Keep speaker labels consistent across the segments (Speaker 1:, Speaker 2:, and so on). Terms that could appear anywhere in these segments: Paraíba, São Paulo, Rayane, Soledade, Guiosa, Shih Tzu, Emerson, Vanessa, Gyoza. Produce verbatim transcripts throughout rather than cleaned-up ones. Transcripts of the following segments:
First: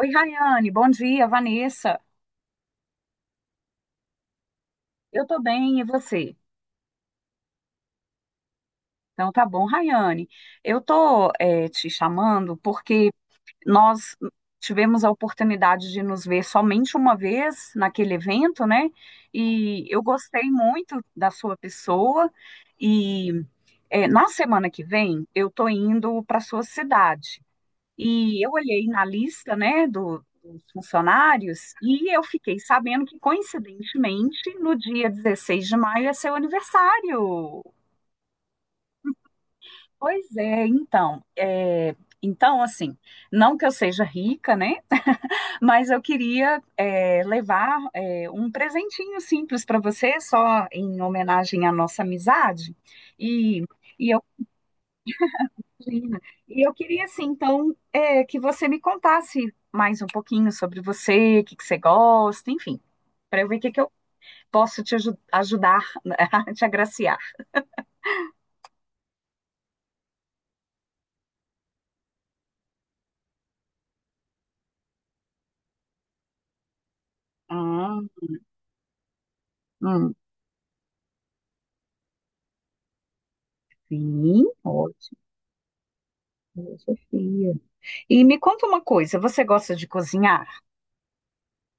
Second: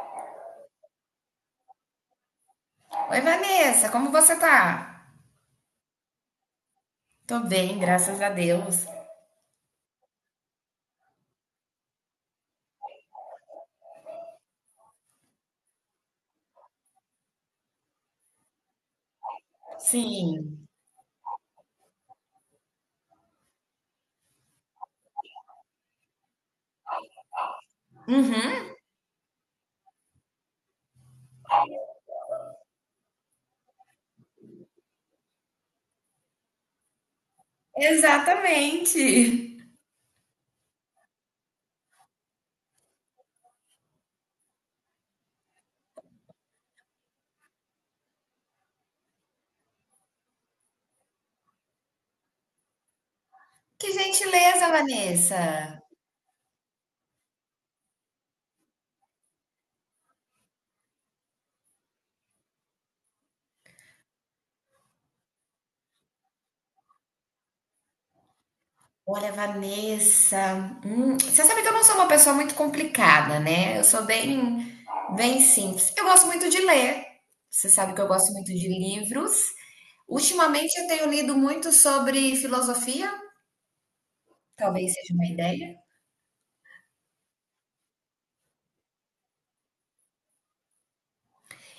Speaker 1: Oi, Rayane, bom dia, Vanessa.
Speaker 2: Oi, Vanessa, como você tá?
Speaker 1: Eu tô bem, e você?
Speaker 2: Tô bem, graças a Deus.
Speaker 1: Então tá bom, Rayane. Eu tô eh, te chamando porque nós tivemos a oportunidade de nos ver somente uma vez naquele evento, né? E eu gostei
Speaker 2: Sim.
Speaker 1: muito da sua pessoa. E eh, na semana que vem eu tô indo para sua cidade. E eu
Speaker 2: Uhum.
Speaker 1: olhei na lista, né, do- dos funcionários e eu fiquei sabendo que, coincidentemente, no dia dezesseis de maio é seu aniversário.
Speaker 2: Exatamente.
Speaker 1: Pois é, então, é, então, assim, não que eu seja rica, né, mas eu queria é, levar é, um presentinho simples para você, só em homenagem à nossa amizade. E,
Speaker 2: Que
Speaker 1: e eu.
Speaker 2: gentileza, Vanessa.
Speaker 1: Imagina. E eu queria, assim, então, é, que você me contasse mais um pouquinho sobre você, o que que você gosta, enfim, para eu ver o que que eu posso te aju- ajudar, né, a te agraciar.
Speaker 2: Olha, Vanessa, hum, você sabe que eu não sou uma pessoa muito complicada, né? Eu sou bem, bem simples. Eu gosto muito de ler. Você sabe
Speaker 1: Ah,
Speaker 2: que eu gosto muito de livros.
Speaker 1: hum,
Speaker 2: Ultimamente eu tenho lido muito sobre filosofia,
Speaker 1: sim,
Speaker 2: talvez seja
Speaker 1: ótimo,
Speaker 2: uma ideia.
Speaker 1: filosofia. E me conta uma coisa, você gosta de cozinhar?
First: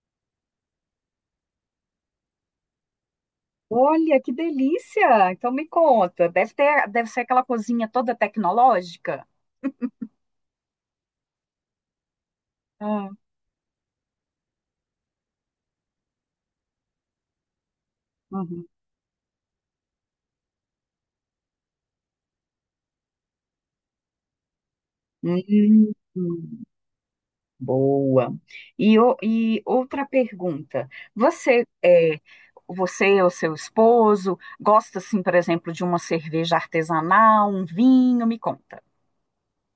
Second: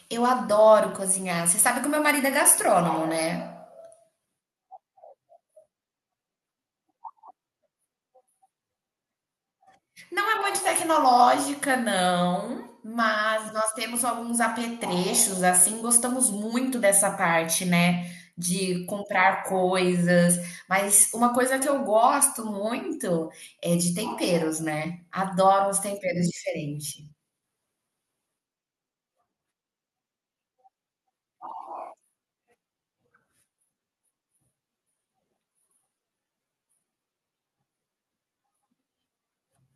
Speaker 2: Eu adoro cozinhar. Você sabe que o meu marido é gastrônomo, né?
Speaker 1: Olha, que delícia! Então me conta, deve ter, deve ser aquela cozinha toda tecnológica?
Speaker 2: Não é muito tecnológica, não,
Speaker 1: Ah,
Speaker 2: mas nós temos alguns apetrechos, assim, gostamos muito dessa parte, né?
Speaker 1: uhum.
Speaker 2: De comprar coisas, mas uma coisa que eu gosto muito é de temperos, né?
Speaker 1: Hum,
Speaker 2: Adoro os temperos
Speaker 1: hum.
Speaker 2: diferentes.
Speaker 1: Boa. E, o- e outra pergunta. Você é, você ou seu esposo gosta, assim, por exemplo, de uma cerveja artesanal, um vinho? Me conta.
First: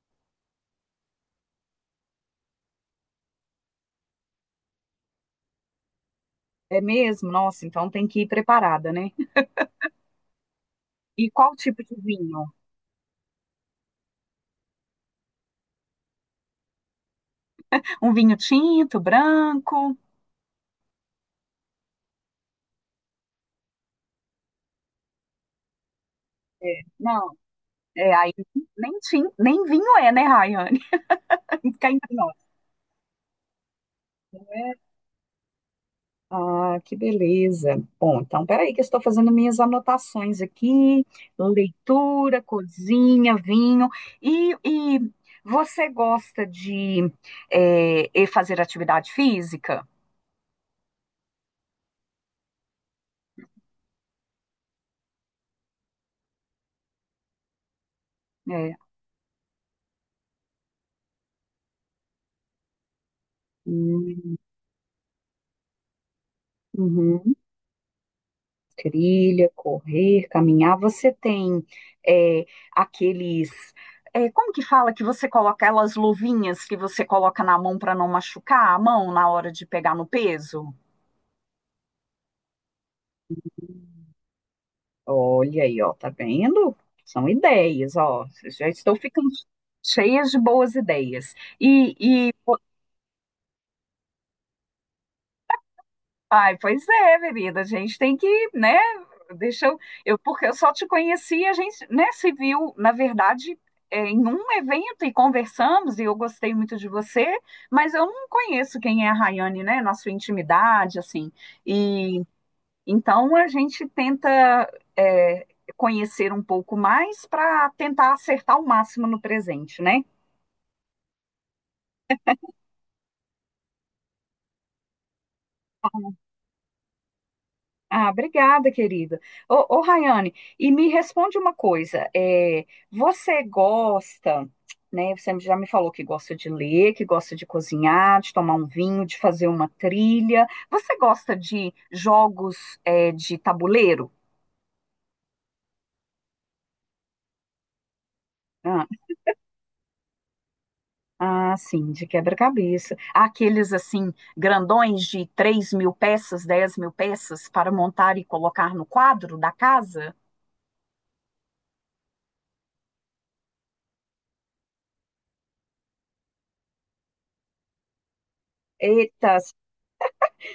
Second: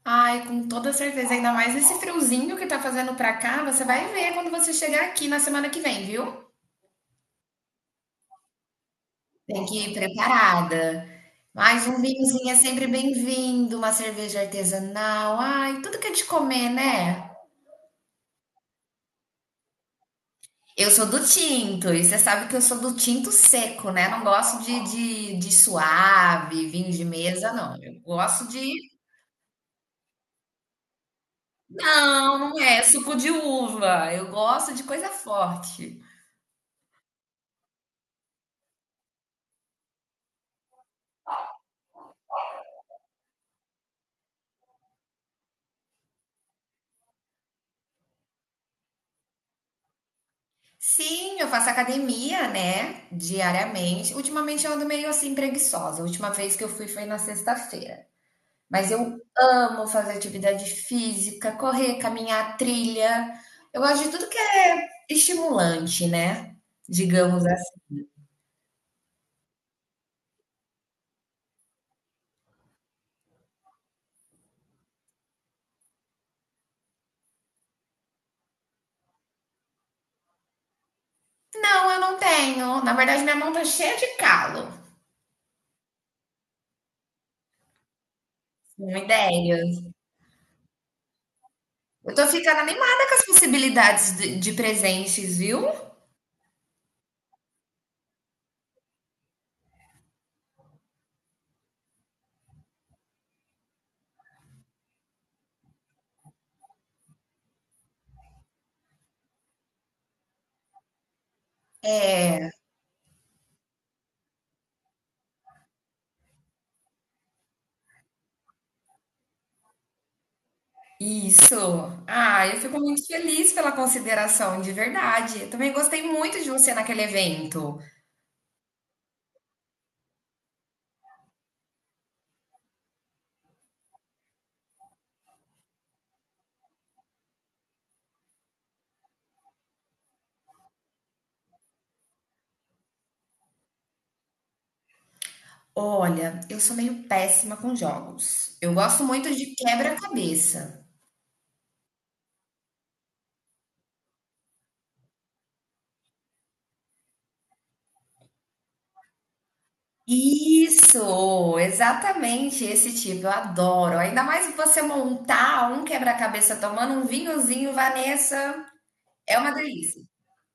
Speaker 2: Ai, com toda certeza, ainda mais esse friozinho que tá fazendo pra cá, você vai ver quando você chegar aqui na semana que vem, viu?
Speaker 1: É mesmo? Nossa, então tem que ir preparada, né?
Speaker 2: Tem que ir preparada.
Speaker 1: E qual tipo
Speaker 2: Mas
Speaker 1: de
Speaker 2: um
Speaker 1: vinho?
Speaker 2: vinhozinho é sempre bem-vindo, uma cerveja artesanal, ai, tudo que é de comer, né?
Speaker 1: Um vinho tinto, branco?
Speaker 2: Eu sou do tinto, e você sabe que eu sou do tinto seco, né? Não gosto de, de, de suave,
Speaker 1: É,
Speaker 2: vinho de
Speaker 1: não,
Speaker 2: mesa, não. Eu
Speaker 1: é aí
Speaker 2: gosto de.
Speaker 1: nem, tin- nem vinho é, né, Rayane? Fica entre nós.
Speaker 2: Não, não é suco de uva. Eu gosto
Speaker 1: Né?
Speaker 2: de coisa forte.
Speaker 1: Ah, que beleza. Bom, então peraí que eu estou fazendo minhas anotações aqui, leitura, cozinha, vinho. E, e você gosta de eh, e fazer atividade física?
Speaker 2: Sim, eu faço academia, né? Diariamente. Ultimamente eu ando meio assim preguiçosa. A última vez que eu fui foi na sexta-feira.
Speaker 1: É.
Speaker 2: Mas eu amo fazer atividade física, correr, caminhar, trilha. Eu gosto de tudo que
Speaker 1: Hum,
Speaker 2: é estimulante, né?
Speaker 1: uhum.
Speaker 2: Digamos assim.
Speaker 1: Trilha, correr, caminhar. Você tem eh, aqueles, eh, como que fala que você coloca aquelas luvinhas que você coloca na mão para não machucar a mão na hora de pegar no peso?
Speaker 2: Não, eu não tenho. Na verdade, minha mão tá cheia de calo.
Speaker 1: Olha aí, ó, tá vendo? São ideias, ó. Já estou
Speaker 2: Uma
Speaker 1: ficando
Speaker 2: ideia.
Speaker 1: cheias de boas ideias. E,
Speaker 2: Eu tô
Speaker 1: e po-
Speaker 2: ficando animada com as possibilidades de, de presentes, viu?
Speaker 1: ai, pois é, querida, a gente tem que, né? Deixa eu, eu, porque eu só te conheci, a gente, né, se viu, na verdade, é, em um evento e conversamos, e eu gostei muito de você, mas eu não conheço quem é a Rayane, né? Na sua intimidade, assim. Então a gente tenta é, conhecer um pouco mais para tentar acertar o máximo no presente, né?
Speaker 2: Isso. Ah, eu fico muito feliz pela consideração, de verdade. Eu também gostei muito de você naquele evento.
Speaker 1: Ah, obrigada, querida. Ô, ô Rayane, e me responde uma coisa: é, você gosta, né? Você já me falou que gosta de ler, que gosta de cozinhar, de tomar um vinho, de fazer uma trilha. Você gosta de jogos, é, de tabuleiro?
Speaker 2: Olha, eu sou meio péssima com jogos. Eu
Speaker 1: Ah,
Speaker 2: gosto muito de quebra-cabeça.
Speaker 1: ah, sim, de quebra-cabeça. Há aqueles, assim, grandões de três mil peças, dez mil peças para montar e colocar no quadro da casa?
Speaker 2: Isso, exatamente esse tipo, eu adoro. Ainda mais você montar um quebra-cabeça tomando um vinhozinho, Vanessa,
Speaker 1: Eita,
Speaker 2: é uma delícia.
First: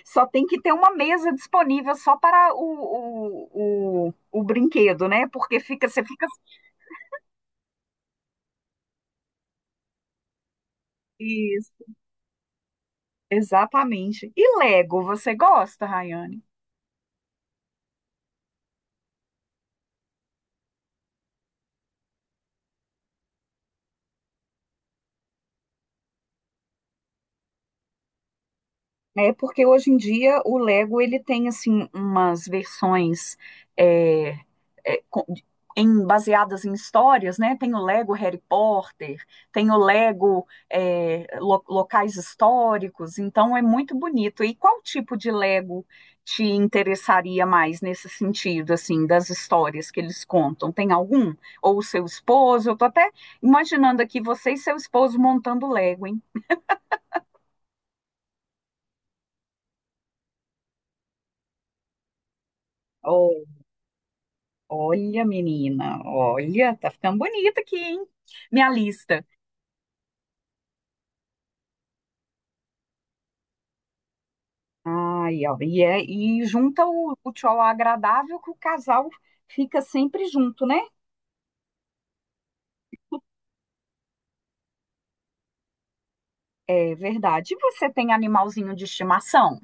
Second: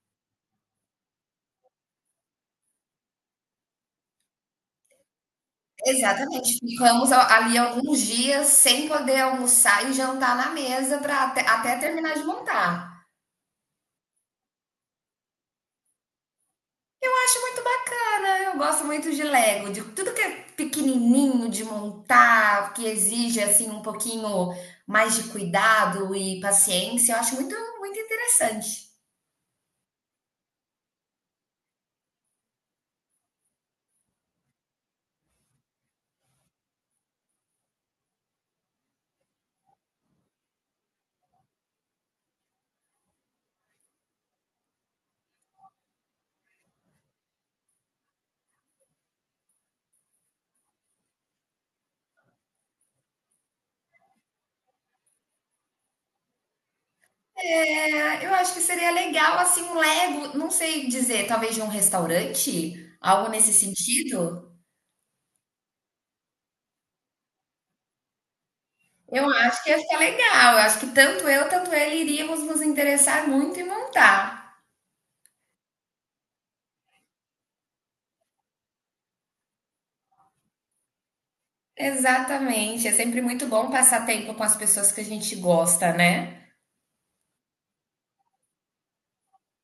Speaker 1: só tem que ter uma mesa disponível só para o, o, o, o brinquedo, né? Porque fica, você fica.
Speaker 2: Exatamente, ficamos a- ali alguns dias sem poder almoçar e jantar na mesa para até, até
Speaker 1: Isso,
Speaker 2: terminar de montar.
Speaker 1: exatamente. E Lego, você gosta, Rayane?
Speaker 2: Eu acho muito bacana, eu gosto muito de Lego, de tudo que é pequenininho de montar, que exige assim um pouquinho mais de cuidado e paciência, eu acho muito, muito interessante.
Speaker 1: É porque hoje em dia o Lego ele tem assim umas versões é, é, com- em- baseadas em histórias, né? Tem o Lego Harry Potter, tem o Lego é, lo- locais históricos, então é muito bonito. E qual tipo de Lego te interessaria mais nesse sentido, assim, das histórias que eles contam? Tem algum? Ou o seu esposo? Eu tô até imaginando aqui você e seu esposo montando Lego, hein?
Speaker 2: É, eu acho que seria legal, assim, um Lego, não sei dizer, talvez de um restaurante, algo nesse sentido.
Speaker 1: Olha, menina, olha, tá ficando bonita aqui, hein? Minha lista.
Speaker 2: Eu acho que ia ficar legal. Eu acho que tanto eu, tanto ele iríamos nos interessar muito em montar.
Speaker 1: Ai, ó, e, é, e junta o, o tchau agradável que o casal fica sempre junto, né?
Speaker 2: Exatamente. É sempre muito bom passar tempo com as pessoas que a gente gosta, né?
Speaker 1: É verdade. E você tem animalzinho de estimação?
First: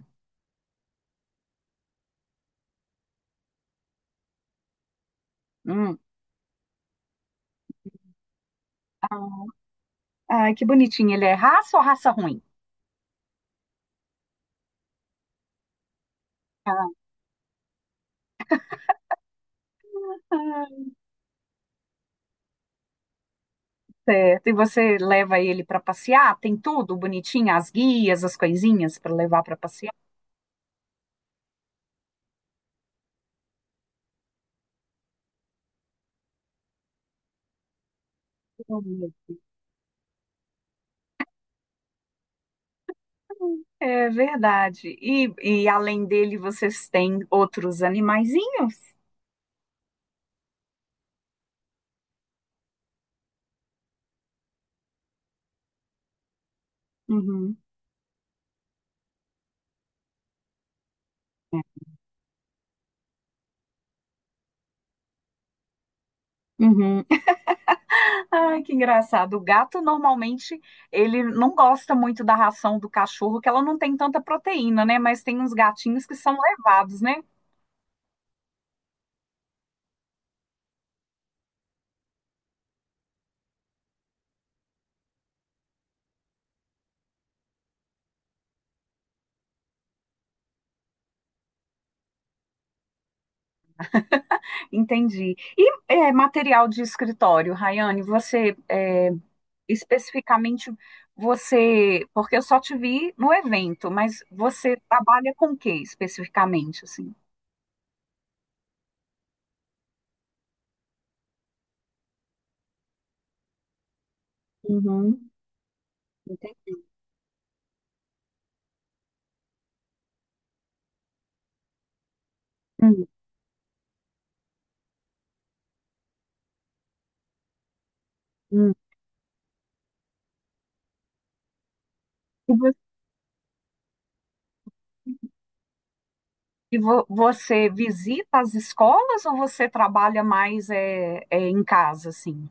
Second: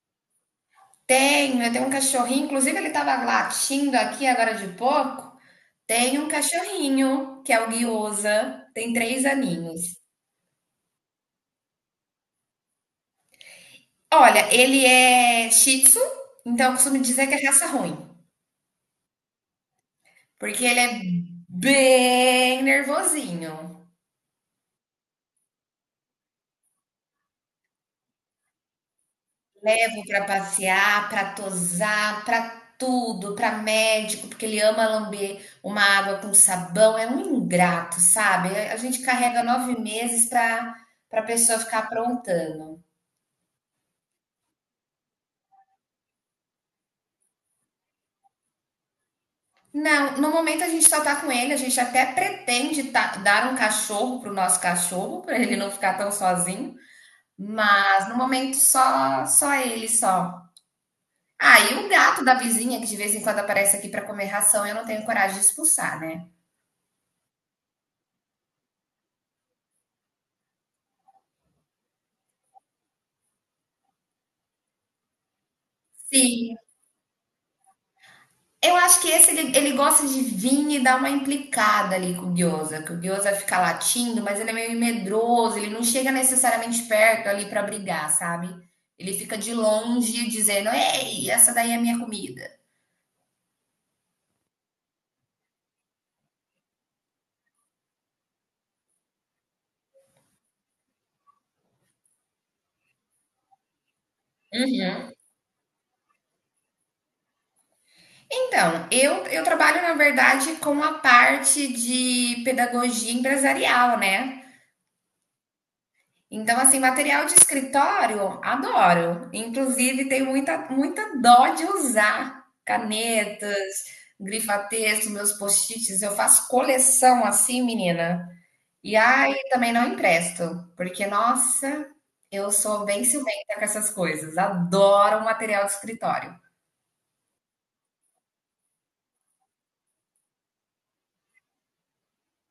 Speaker 2: Tenho, eu tenho um cachorrinho, inclusive ele tava latindo aqui agora de pouco.
Speaker 1: Hum.
Speaker 2: Tenho um cachorrinho, que é o Guiosa, tem três
Speaker 1: Ah,
Speaker 2: aninhos.
Speaker 1: ai, que bonitinho. Ele é raça ou raça ruim?
Speaker 2: Olha, ele é Shih Tzu, então eu
Speaker 1: Ah,
Speaker 2: costumo dizer que é raça ruim, porque
Speaker 1: ah,
Speaker 2: ele é bem nervosinho.
Speaker 1: certo. E você leva ele para passear? Tem tudo bonitinho, as guias, as coisinhas para levar para passear?
Speaker 2: Levo pra passear, pra tosar, pra tudo, pra médico, porque ele ama lamber uma água com sabão. É um ingrato, sabe? A gente carrega nove meses pra pra pessoa ficar aprontando.
Speaker 1: É verdade. E, e além dele, vocês têm outros animaizinhos?
Speaker 2: Não, no momento a gente só tá com ele, a gente até pretende ta- dar um cachorro pro nosso cachorro, pra ele não ficar tão sozinho.
Speaker 1: Uhum.
Speaker 2: Mas no momento só só ele só.
Speaker 1: É.
Speaker 2: Ah, e o gato da vizinha que de vez em quando aparece aqui para comer ração, eu não tenho coragem de expulsar, né?
Speaker 1: Uhum. Ai, que engraçado. O gato normalmente ele não gosta muito da ração do cachorro, que ela não tem tanta proteína, né? Mas tem uns gatinhos que são
Speaker 2: Sim.
Speaker 1: levados, né?
Speaker 2: Eu acho que esse ele, ele gosta de vir e dar uma implicada ali com o Gyoza, que o Gyoza fica latindo, mas ele é meio medroso, ele não chega necessariamente perto ali para brigar, sabe? Ele fica de longe dizendo: "Ei, essa daí é a minha comida".
Speaker 1: Entendi. E é, material de escritório, Rayane, você é, especificamente você, porque eu só te vi no evento, mas você
Speaker 2: Uhum.
Speaker 1: trabalha com o que especificamente, assim?
Speaker 2: Então, eu, eu trabalho, na verdade, com a parte de pedagogia empresarial, né?
Speaker 1: Uhum.
Speaker 2: Então, assim, material de escritório, adoro. Inclusive, tenho muita, muita dó de usar
Speaker 1: Hum,
Speaker 2: canetas, grifa-texto, meus post-its. Eu faço coleção assim, menina.
Speaker 1: hum.
Speaker 2: E ai, também não empresto, porque, nossa, eu
Speaker 1: E vo-
Speaker 2: sou bem ciumenta com essas coisas. Adoro material de escritório.
Speaker 1: e vo- você visita as escolas ou você trabalha mais é, é, em casa, assim?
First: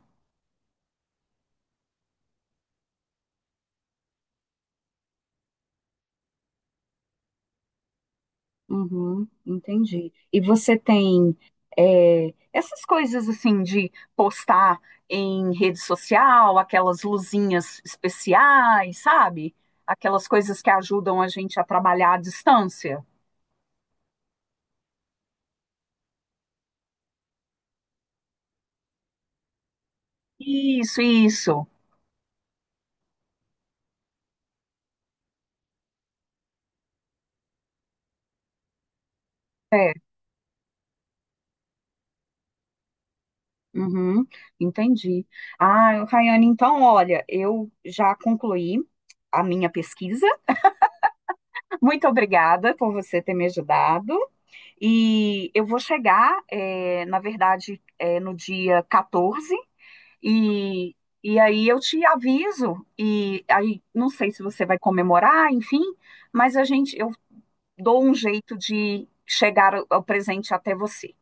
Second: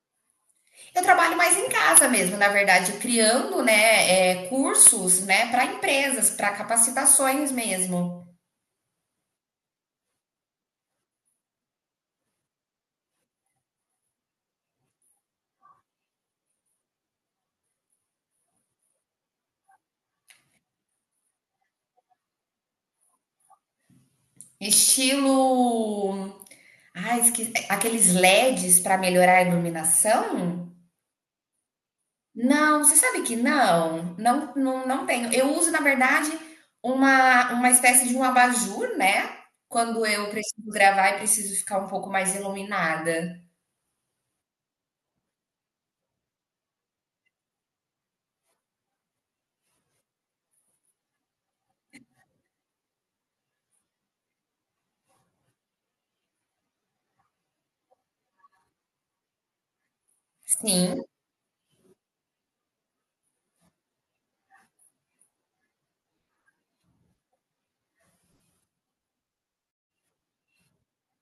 Speaker 2: Eu trabalho mais em casa mesmo, na verdade, criando, né, é, cursos, né, para empresas, para capacitações mesmo.
Speaker 1: Uhum, entendi. E você tem é, essas coisas assim de postar em rede social, aquelas luzinhas especiais, sabe? Aquelas coisas que ajudam a gente a trabalhar à distância.
Speaker 2: Estilo. Ah, esque... Aqueles L E Ds para melhorar a iluminação?
Speaker 1: Isso, isso.
Speaker 2: Não, você sabe que não, não, não, não tenho. Eu uso, na verdade, uma, uma espécie de um abajur, né?
Speaker 1: É.
Speaker 2: Quando eu preciso gravar e preciso ficar um pouco mais iluminada.
Speaker 1: Uhum, entendi. Ah, Rayane, então, olha, eu já concluí a minha pesquisa. Muito obrigada por você ter me ajudado. E eu vou chegar, eh, na verdade, eh, no dia quatorze, e,
Speaker 2: Sim,
Speaker 1: e aí eu te aviso. E aí, não sei se você vai comemorar, enfim, mas a gente, eu dou um jeito de chegar o o presente até você.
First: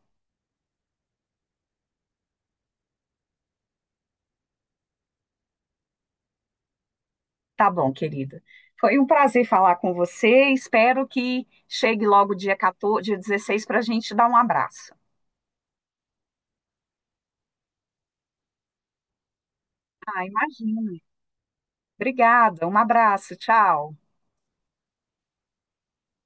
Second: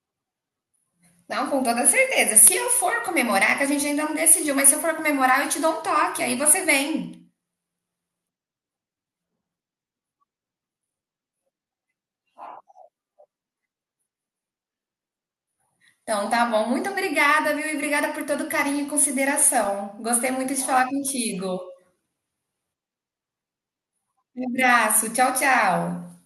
Speaker 2: não, com toda certeza. Se eu for comemorar, que a gente ainda não decidiu, mas se eu for comemorar, eu te dou um toque, aí você vem.
Speaker 1: Tá bom, querida. Foi um prazer falar com você. Espero que chegue logo dia quatorze, dia dezesseis para a gente dar um abraço.
Speaker 2: Então, tá bom. Muito obrigada, viu? E obrigada por todo o carinho e consideração.
Speaker 1: Ah,
Speaker 2: Gostei muito de falar
Speaker 1: imagina.
Speaker 2: contigo.
Speaker 1: Obrigada. Um abraço. Tchau.
Speaker 2: Um abraço. Tchau, tchau.